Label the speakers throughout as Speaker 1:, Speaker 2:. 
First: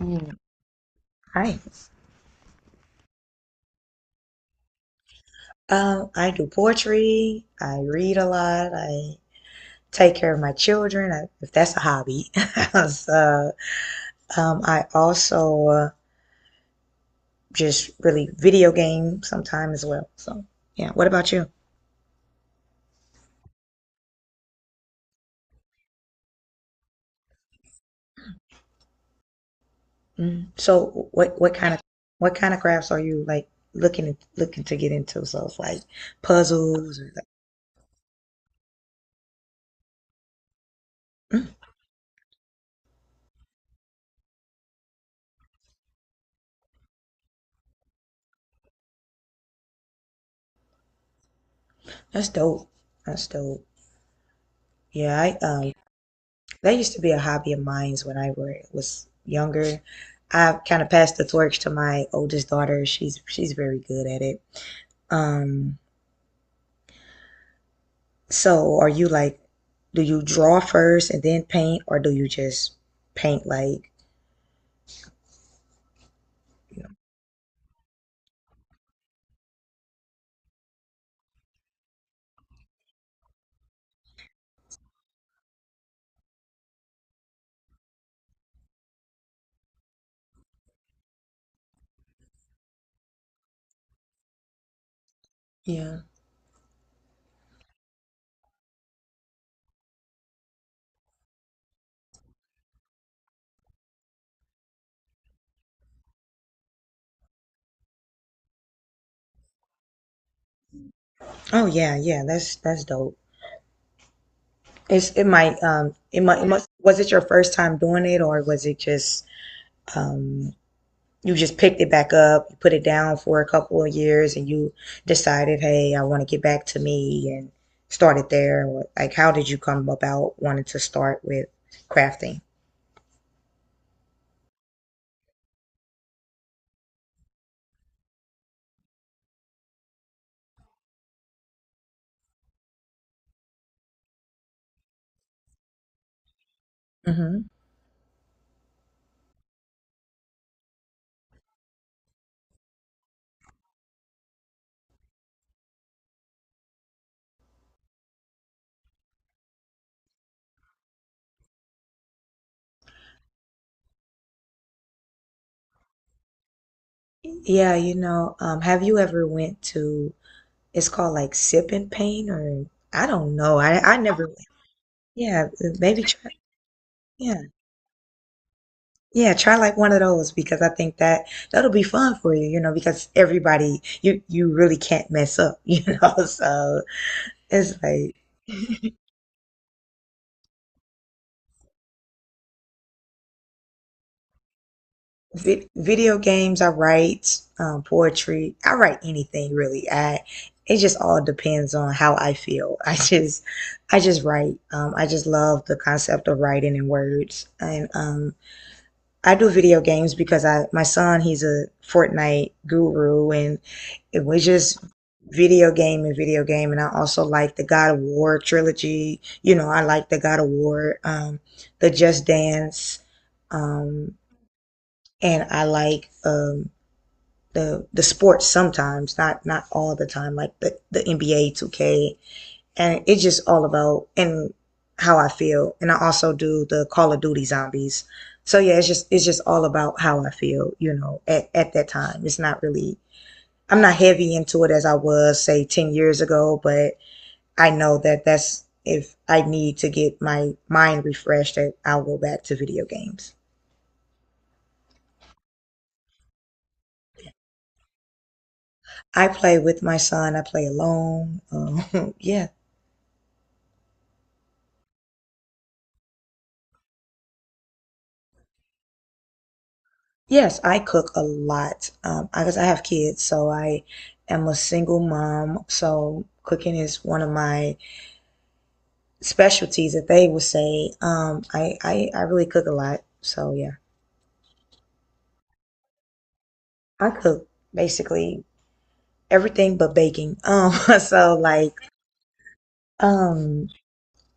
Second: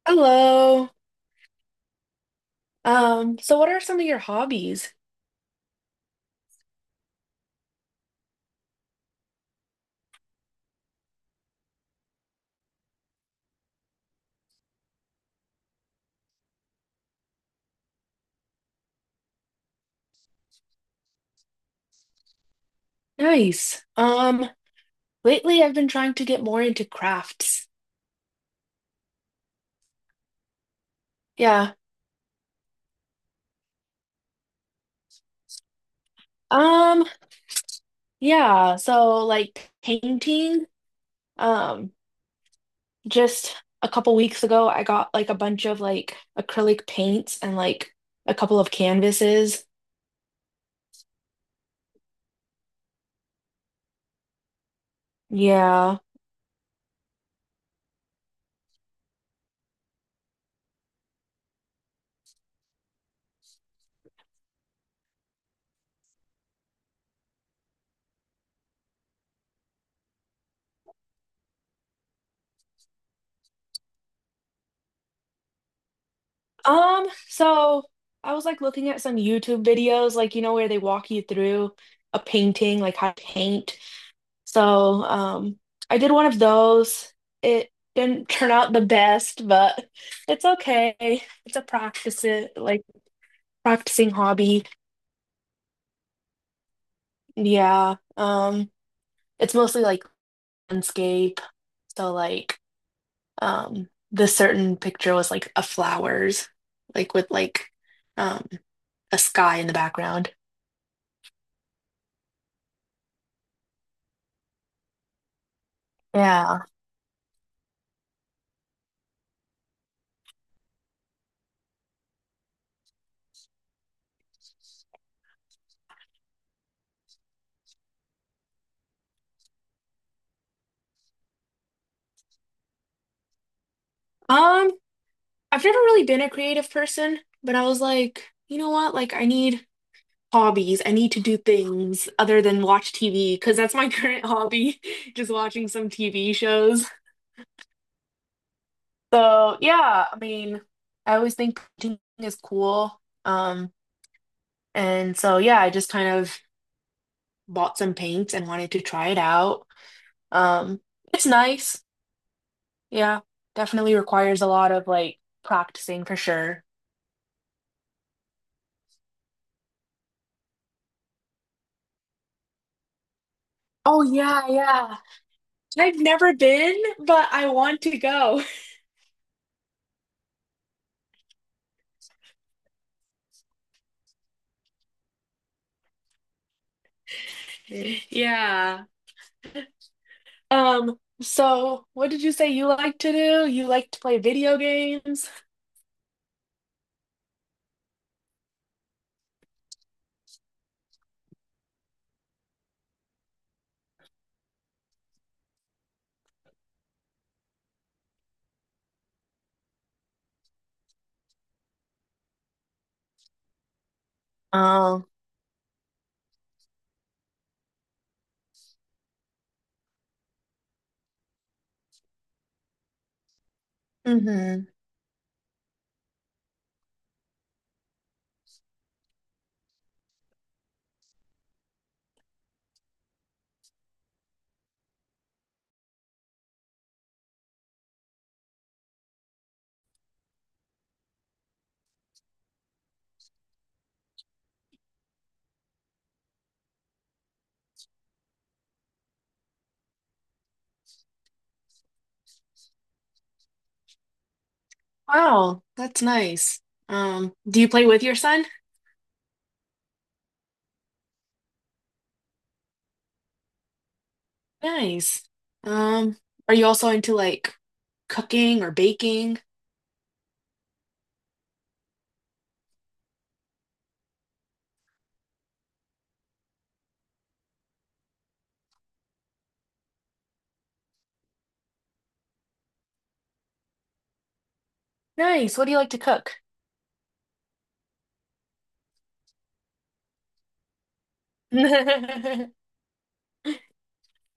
Speaker 1: Mm,
Speaker 2: Hello.
Speaker 1: Right.
Speaker 2: So what are some of your hobbies?
Speaker 1: I do poetry. I read a lot. I take care of my children, I, if that's a hobby. So, I also just really video game sometime as well. So, yeah. What about you?
Speaker 2: Nice. Lately I've been trying to get more into crafts.
Speaker 1: Mm. So, what kind
Speaker 2: Yeah.
Speaker 1: of what kind of crafts are you like looking to get into? So, it's like puzzles
Speaker 2: Um,
Speaker 1: or like.
Speaker 2: yeah, so like painting.
Speaker 1: Mm,
Speaker 2: Um, just a couple weeks ago I got like a bunch of like acrylic paints and like a couple of canvases.
Speaker 1: that's dope. That's dope. Yeah, I.
Speaker 2: Yeah.
Speaker 1: That used to be a hobby of mine when was younger. I've kind of passed the torch to my oldest daughter. She's very good at it. Um, so are you like, do you draw first and then paint, or do you just paint like, you know?
Speaker 2: So I was like looking at some YouTube videos, like you know where they walk you through a painting, like how to paint. So I did one of those. It didn't turn out the best, but it's okay. It's a practice it like practicing hobby.
Speaker 1: Yeah.
Speaker 2: Yeah. It's mostly like landscape. So like this certain picture was like a flowers, like with like um a sky in the background.
Speaker 1: Oh yeah, yeah. That's dope. It's it might it might it
Speaker 2: Yeah.
Speaker 1: must was it your first time doing it or was it just um you just picked it back up, you put it down for a couple of years, and you decided, hey, I want to get back to me and started there? Like, how did you come about wanting to start with crafting?
Speaker 2: Um, I've never really been a creative person, but I was like, you know what? Like I need hobbies. I need to do things other than watch TV because that's my current hobby, just watching some TV shows.
Speaker 1: Hmm.
Speaker 2: So, yeah, I mean, I always think painting is cool. Um, and so yeah, I just kind of bought some paint and wanted to try it out. Um, it's nice. Yeah, definitely requires a lot of like practicing for sure.
Speaker 1: Yeah, have you ever went to, it's called like Sip and Paint or I don't know. I
Speaker 2: Oh
Speaker 1: never,
Speaker 2: yeah, yeah.
Speaker 1: yeah,
Speaker 2: I've
Speaker 1: maybe try,
Speaker 2: never been, but
Speaker 1: yeah.
Speaker 2: I want to go.
Speaker 1: Yeah, try like one of those because I think that that'll be fun for you, because everybody you really can't mess up, So it's like
Speaker 2: Yeah. So what did you say you like to do? You like to play video games?
Speaker 1: video games. I write poetry. I write anything really. I it just all depends on how I feel. I just write. I just love the concept of writing in words. And I do video games because I my son he's a Fortnite guru, and it was just
Speaker 2: Oh,
Speaker 1: video game. And I also like the God of War trilogy. I like the God of War, the Just Dance. Um,
Speaker 2: mm-hmm.
Speaker 1: and I like the sports sometimes, not all the time, like the NBA 2K, and it's just all about and how I feel. And I also do the Call of Duty Zombies. So yeah, it's just all about how I feel, at that time. It's not really I'm not heavy into it as I was say 10 years ago, but I know that that's if I need to get my mind refreshed that I'll go back to video games.
Speaker 2: Wow, that's nice. Do you play with your son?
Speaker 1: I play with my son. I play alone. Yeah.
Speaker 2: Nice. Um, are you also into like cooking or baking?
Speaker 1: Yes, I cook a lot. I guess I have kids, so I am a single mom. So cooking is one of my specialties that they would say. I really cook a lot. So yeah,
Speaker 2: Nice. What do you like to cook?
Speaker 1: I cook basically everything but baking. So like, um,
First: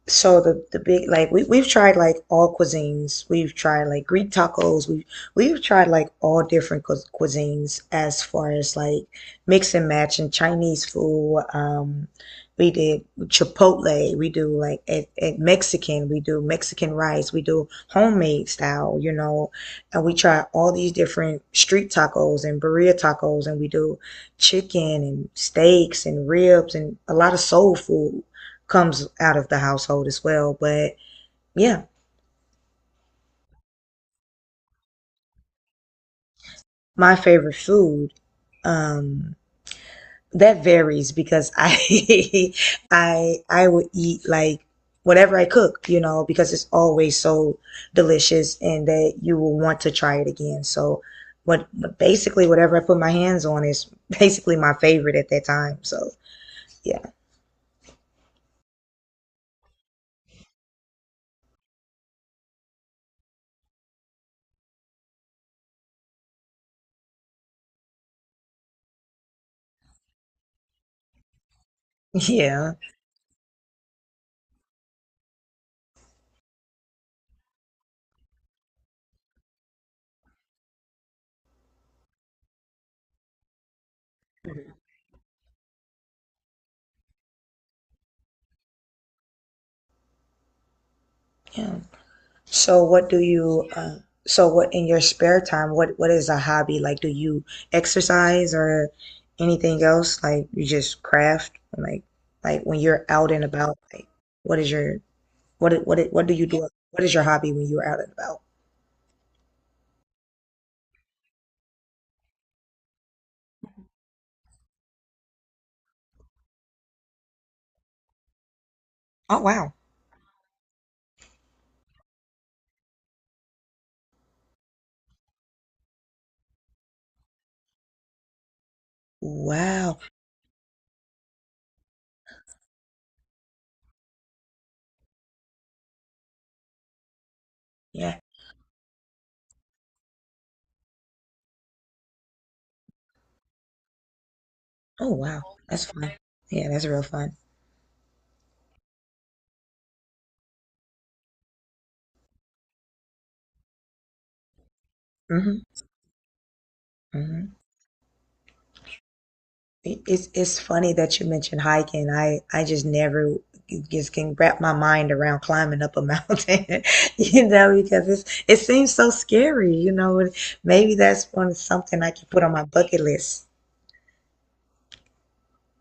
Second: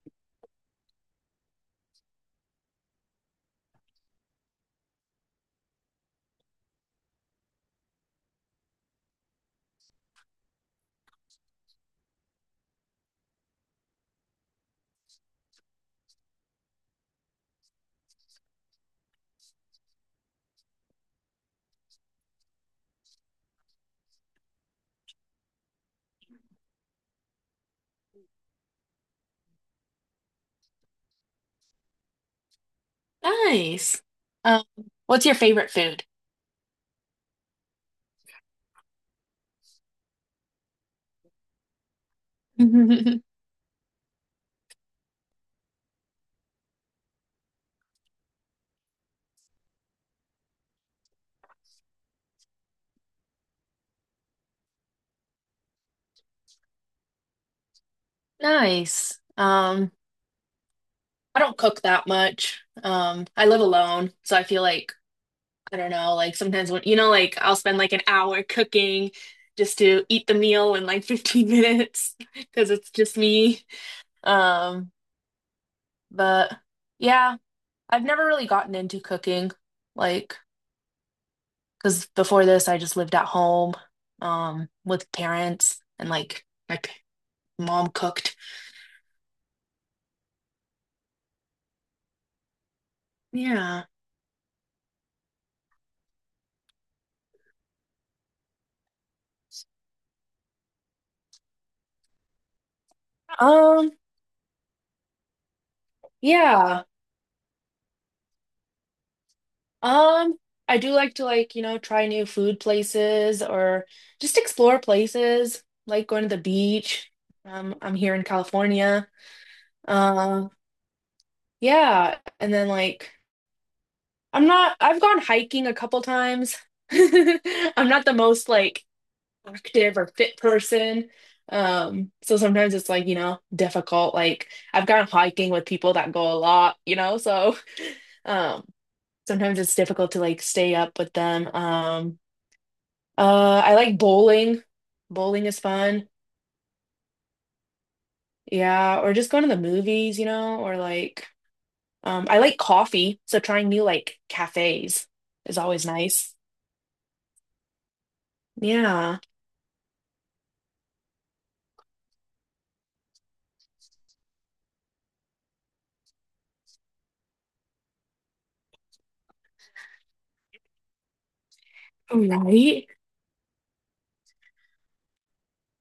Speaker 1: so the big like we we've tried like all cuisines. We've tried like Greek tacos. We've tried like all different cu cuisines as far as like mix and match and Chinese food. We did Chipotle. We do like at Mexican. We do Mexican rice. We do homemade style, and we try all these different street tacos and burrito tacos, and we do chicken and steaks and ribs and a lot of soul food comes out of the household as well. But yeah,
Speaker 2: Nice. Um, what's your favorite food?
Speaker 1: my favorite food, um, that varies because I I I will eat like whatever I cook, because it's always so delicious and that you will want to try it again. So what but basically whatever I put my hands on is basically my favorite at that time. So yeah.
Speaker 2: Nice. I don't cook that much. I live alone, so I feel like I don't know, like sometimes when, you know, like I'll spend like an hour cooking just to eat the meal in like 15 minutes because
Speaker 1: Yeah.
Speaker 2: it's just me. Um, but yeah, I've never really gotten into cooking, like, because before this, I just lived at home, with parents and like mom cooked.
Speaker 1: Yeah. So what do you
Speaker 2: Yeah.
Speaker 1: so what in your spare time, what is a hobby? Like do you exercise or anything else? Like you just craft? Like when you're out and about,
Speaker 2: Um,
Speaker 1: like what is your what do you do?
Speaker 2: yeah.
Speaker 1: What is your hobby when you're out and about?
Speaker 2: Um, I do like to like, you know, try new food places or just explore places, like going to the beach. I'm here in California.
Speaker 1: Oh wow.
Speaker 2: Uh, yeah, and then like I'm not I've gone hiking a couple times. I'm not the most like active
Speaker 1: Wow.
Speaker 2: or fit person. So sometimes it's like, you know, difficult. Like I've gone hiking with people that go a lot, you know, so
Speaker 1: Yeah.
Speaker 2: um sometimes it's difficult to like stay up with them. I like bowling.
Speaker 1: Oh wow.
Speaker 2: Bowling is
Speaker 1: That's
Speaker 2: fun.
Speaker 1: fun. Yeah, that's real fun.
Speaker 2: Yeah, or just going to the movies, you know, or like I like coffee, so trying new like cafes is
Speaker 1: Mm-hmm.
Speaker 2: always nice.
Speaker 1: Mm-hmm.
Speaker 2: Yeah.
Speaker 1: It's funny that you mentioned hiking. I just never just can wrap my mind around climbing up a mountain, because it's it seems so scary, And maybe that's one something I can put on my
Speaker 2: Right.
Speaker 1: bucket list.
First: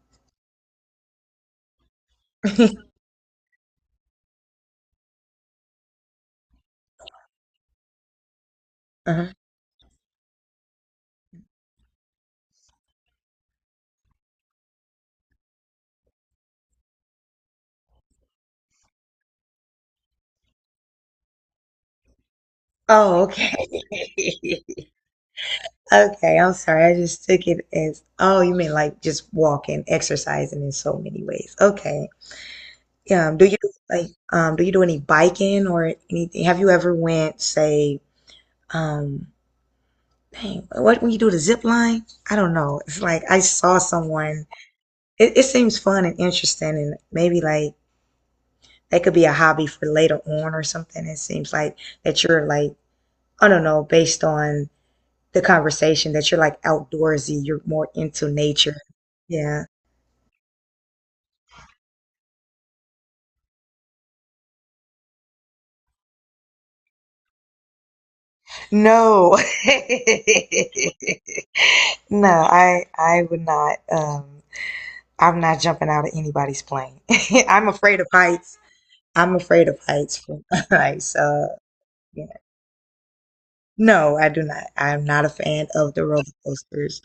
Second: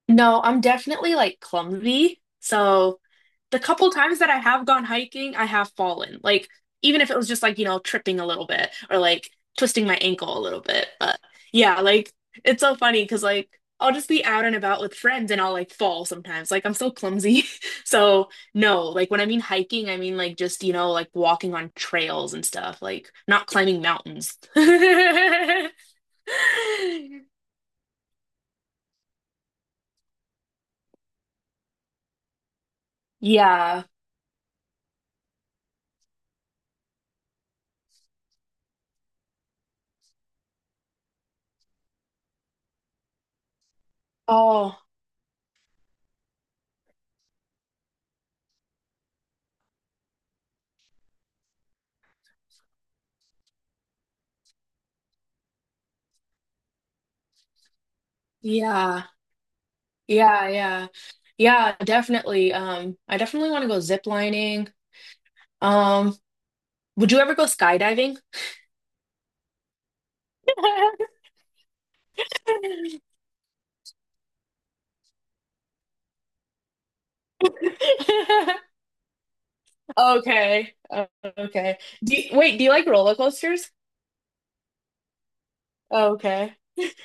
Speaker 2: No, I'm definitely like clumsy. So the couple times that I have gone hiking, I have fallen. Like, even if it was just like, you know, tripping a little bit or like
Speaker 1: Uh-huh.
Speaker 2: twisting my ankle a little bit. But yeah, like, it's so funny because like I'll just be out and about with friends and I'll like fall sometimes. Like, I'm so clumsy. So, no, like when I mean hiking, I mean like just, you know, like walking on trails and stuff, like
Speaker 1: Oh,
Speaker 2: not
Speaker 1: okay.
Speaker 2: climbing mountains.
Speaker 1: Okay, I'm sorry. I just took it as, oh, you mean like just walking, exercising in so many ways. Okay. Yeah. Do you
Speaker 2: Yeah.
Speaker 1: like do you do any biking or anything? Have you ever went, say, um dang, what when you do the zip line? I don't know. It's like I saw someone.
Speaker 2: Oh,
Speaker 1: It seems fun and interesting, and maybe like that could be a hobby for later on or something. It seems like that you're like I don't know, based on the conversation that you're like outdoorsy. You're more into nature.
Speaker 2: yeah.
Speaker 1: Yeah.
Speaker 2: Yeah, yeah. Yeah, definitely. I definitely want to go zip lining. Um, would you ever go skydiving?
Speaker 1: No. No, I would not. I'm not jumping out of anybody's plane. I'm afraid of heights. I'm afraid of heights. From
Speaker 2: Okay.
Speaker 1: so.
Speaker 2: Okay. Do
Speaker 1: Yeah.
Speaker 2: you, wait, do you like roller coasters?
Speaker 1: No, I do not. I'm not a fan of the roller
Speaker 2: Okay.
Speaker 1: coasters.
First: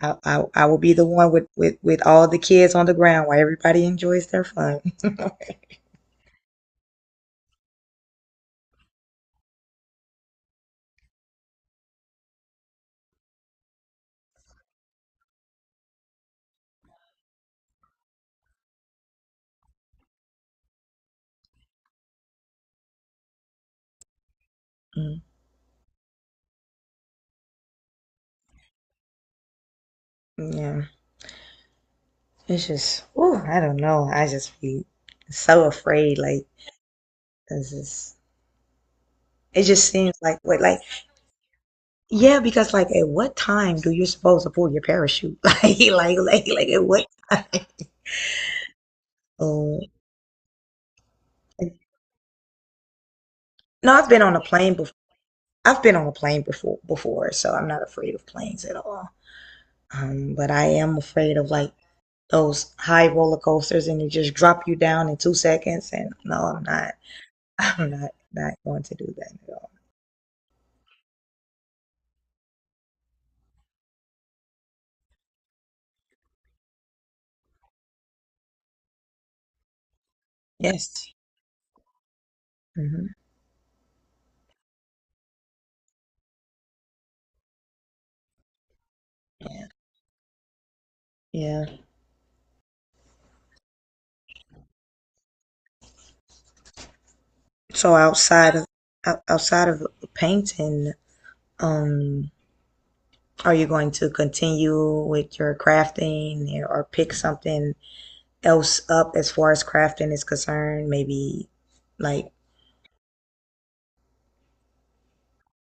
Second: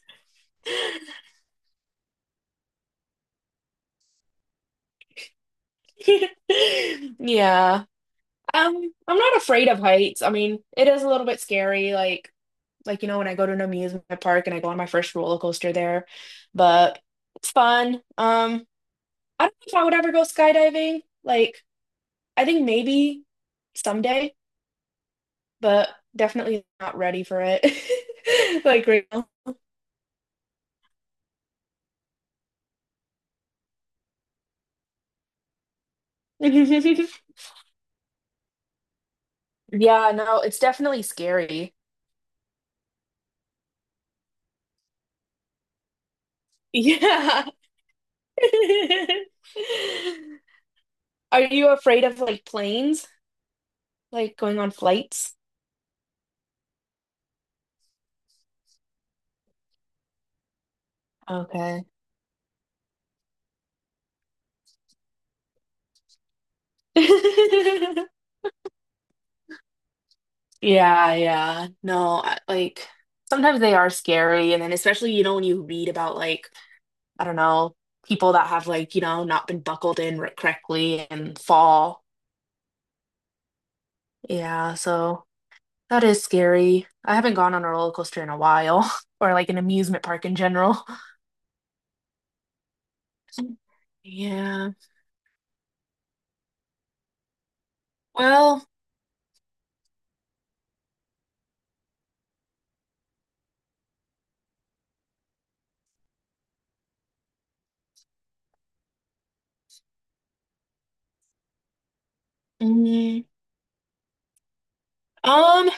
Speaker 1: I will be the one with, with all the kids on the ground while everybody enjoys their fun.
Speaker 2: Yeah. I'm not afraid of heights. I mean, it is a little bit scary, like you know, when I go to an amusement park and I go on my first roller coaster there, but it's fun. I don't know if I would ever go skydiving. Like I think maybe someday,
Speaker 1: Mm,
Speaker 2: but definitely not ready for it. Like right now.
Speaker 1: yeah, it's just, oh, I don't know. I just be so afraid. Like, 'cause it's, it just
Speaker 2: Yeah,
Speaker 1: seems like
Speaker 2: no, it's
Speaker 1: what, like
Speaker 2: definitely scary.
Speaker 1: yeah, because like at what time do you supposed to pull your parachute? Like at what time?
Speaker 2: Yeah.
Speaker 1: Oh.
Speaker 2: Are you afraid of like planes?
Speaker 1: No, I've been on
Speaker 2: Like
Speaker 1: a
Speaker 2: going on
Speaker 1: plane before.
Speaker 2: flights?
Speaker 1: I've been on a plane before before, so I'm not afraid of planes at all. But I am afraid of like
Speaker 2: Okay.
Speaker 1: those high roller coasters and they just drop you down in 2 seconds and no, I'm not. I'm not not going to do that at all.
Speaker 2: Yeah, yeah. No, I- Like sometimes they are scary. And then especially, you know, when you read about like, I don't know, people that have like, you know, not been buckled in correctly
Speaker 1: Yes.
Speaker 2: and fall.
Speaker 1: Hmm.
Speaker 2: Yeah, so that is scary. I haven't gone on a roller coaster in a while, or like an
Speaker 1: Yeah.
Speaker 2: amusement park in general.
Speaker 1: Yeah.
Speaker 2: Yeah.
Speaker 1: So outside of
Speaker 2: Well,
Speaker 1: outside of painting, um are you going to continue with your crafting or pick something else up as far as crafting is concerned? Maybe like,
Speaker 2: mm, um,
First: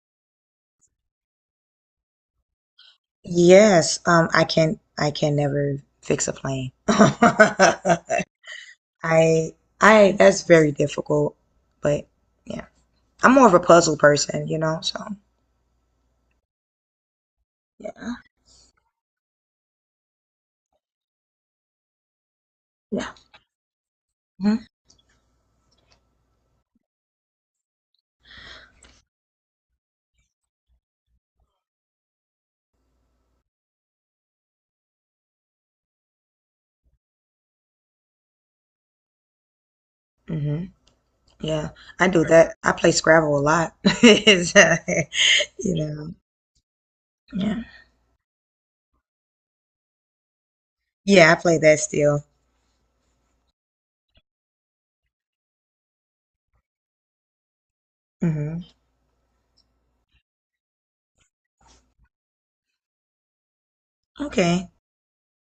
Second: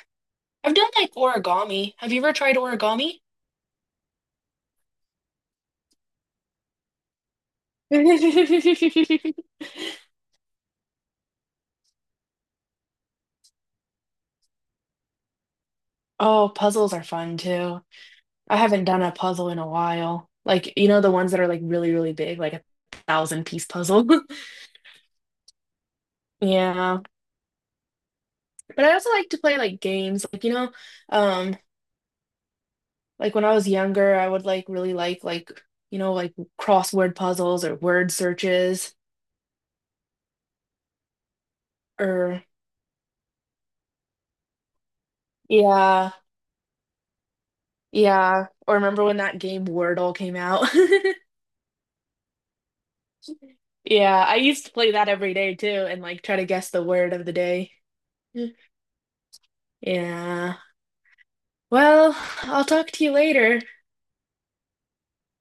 Speaker 2: I've done like origami. Have you ever tried origami?
Speaker 1: yes, I can never fix a plane. I, that's very difficult, but yeah, I'm more of a puzzle person, so
Speaker 2: Oh, puzzles are fun too.
Speaker 1: yeah,
Speaker 2: I haven't done a puzzle in a while. Like, you know, the ones that are like really, really big, like a
Speaker 1: yeah.
Speaker 2: thousand piece puzzle.
Speaker 1: Hmm.
Speaker 2: Yeah. But I also like to play like games, like, you know, um, like when I was younger, I would like really like, you know, like crossword puzzles or word searches
Speaker 1: Hmm. Yeah, I do
Speaker 2: or
Speaker 1: that. I play Scrabble a lot. It's, you
Speaker 2: yeah,
Speaker 1: know, yeah.
Speaker 2: yeah. Or remember when that game Wordle came out?
Speaker 1: Yeah, I play that still.
Speaker 2: Yeah, I used to play that every day too and like try to guess the word of the day.
Speaker 1: Hmm.
Speaker 2: Yeah. Well, I'll talk to you later.
Speaker 1: Okay.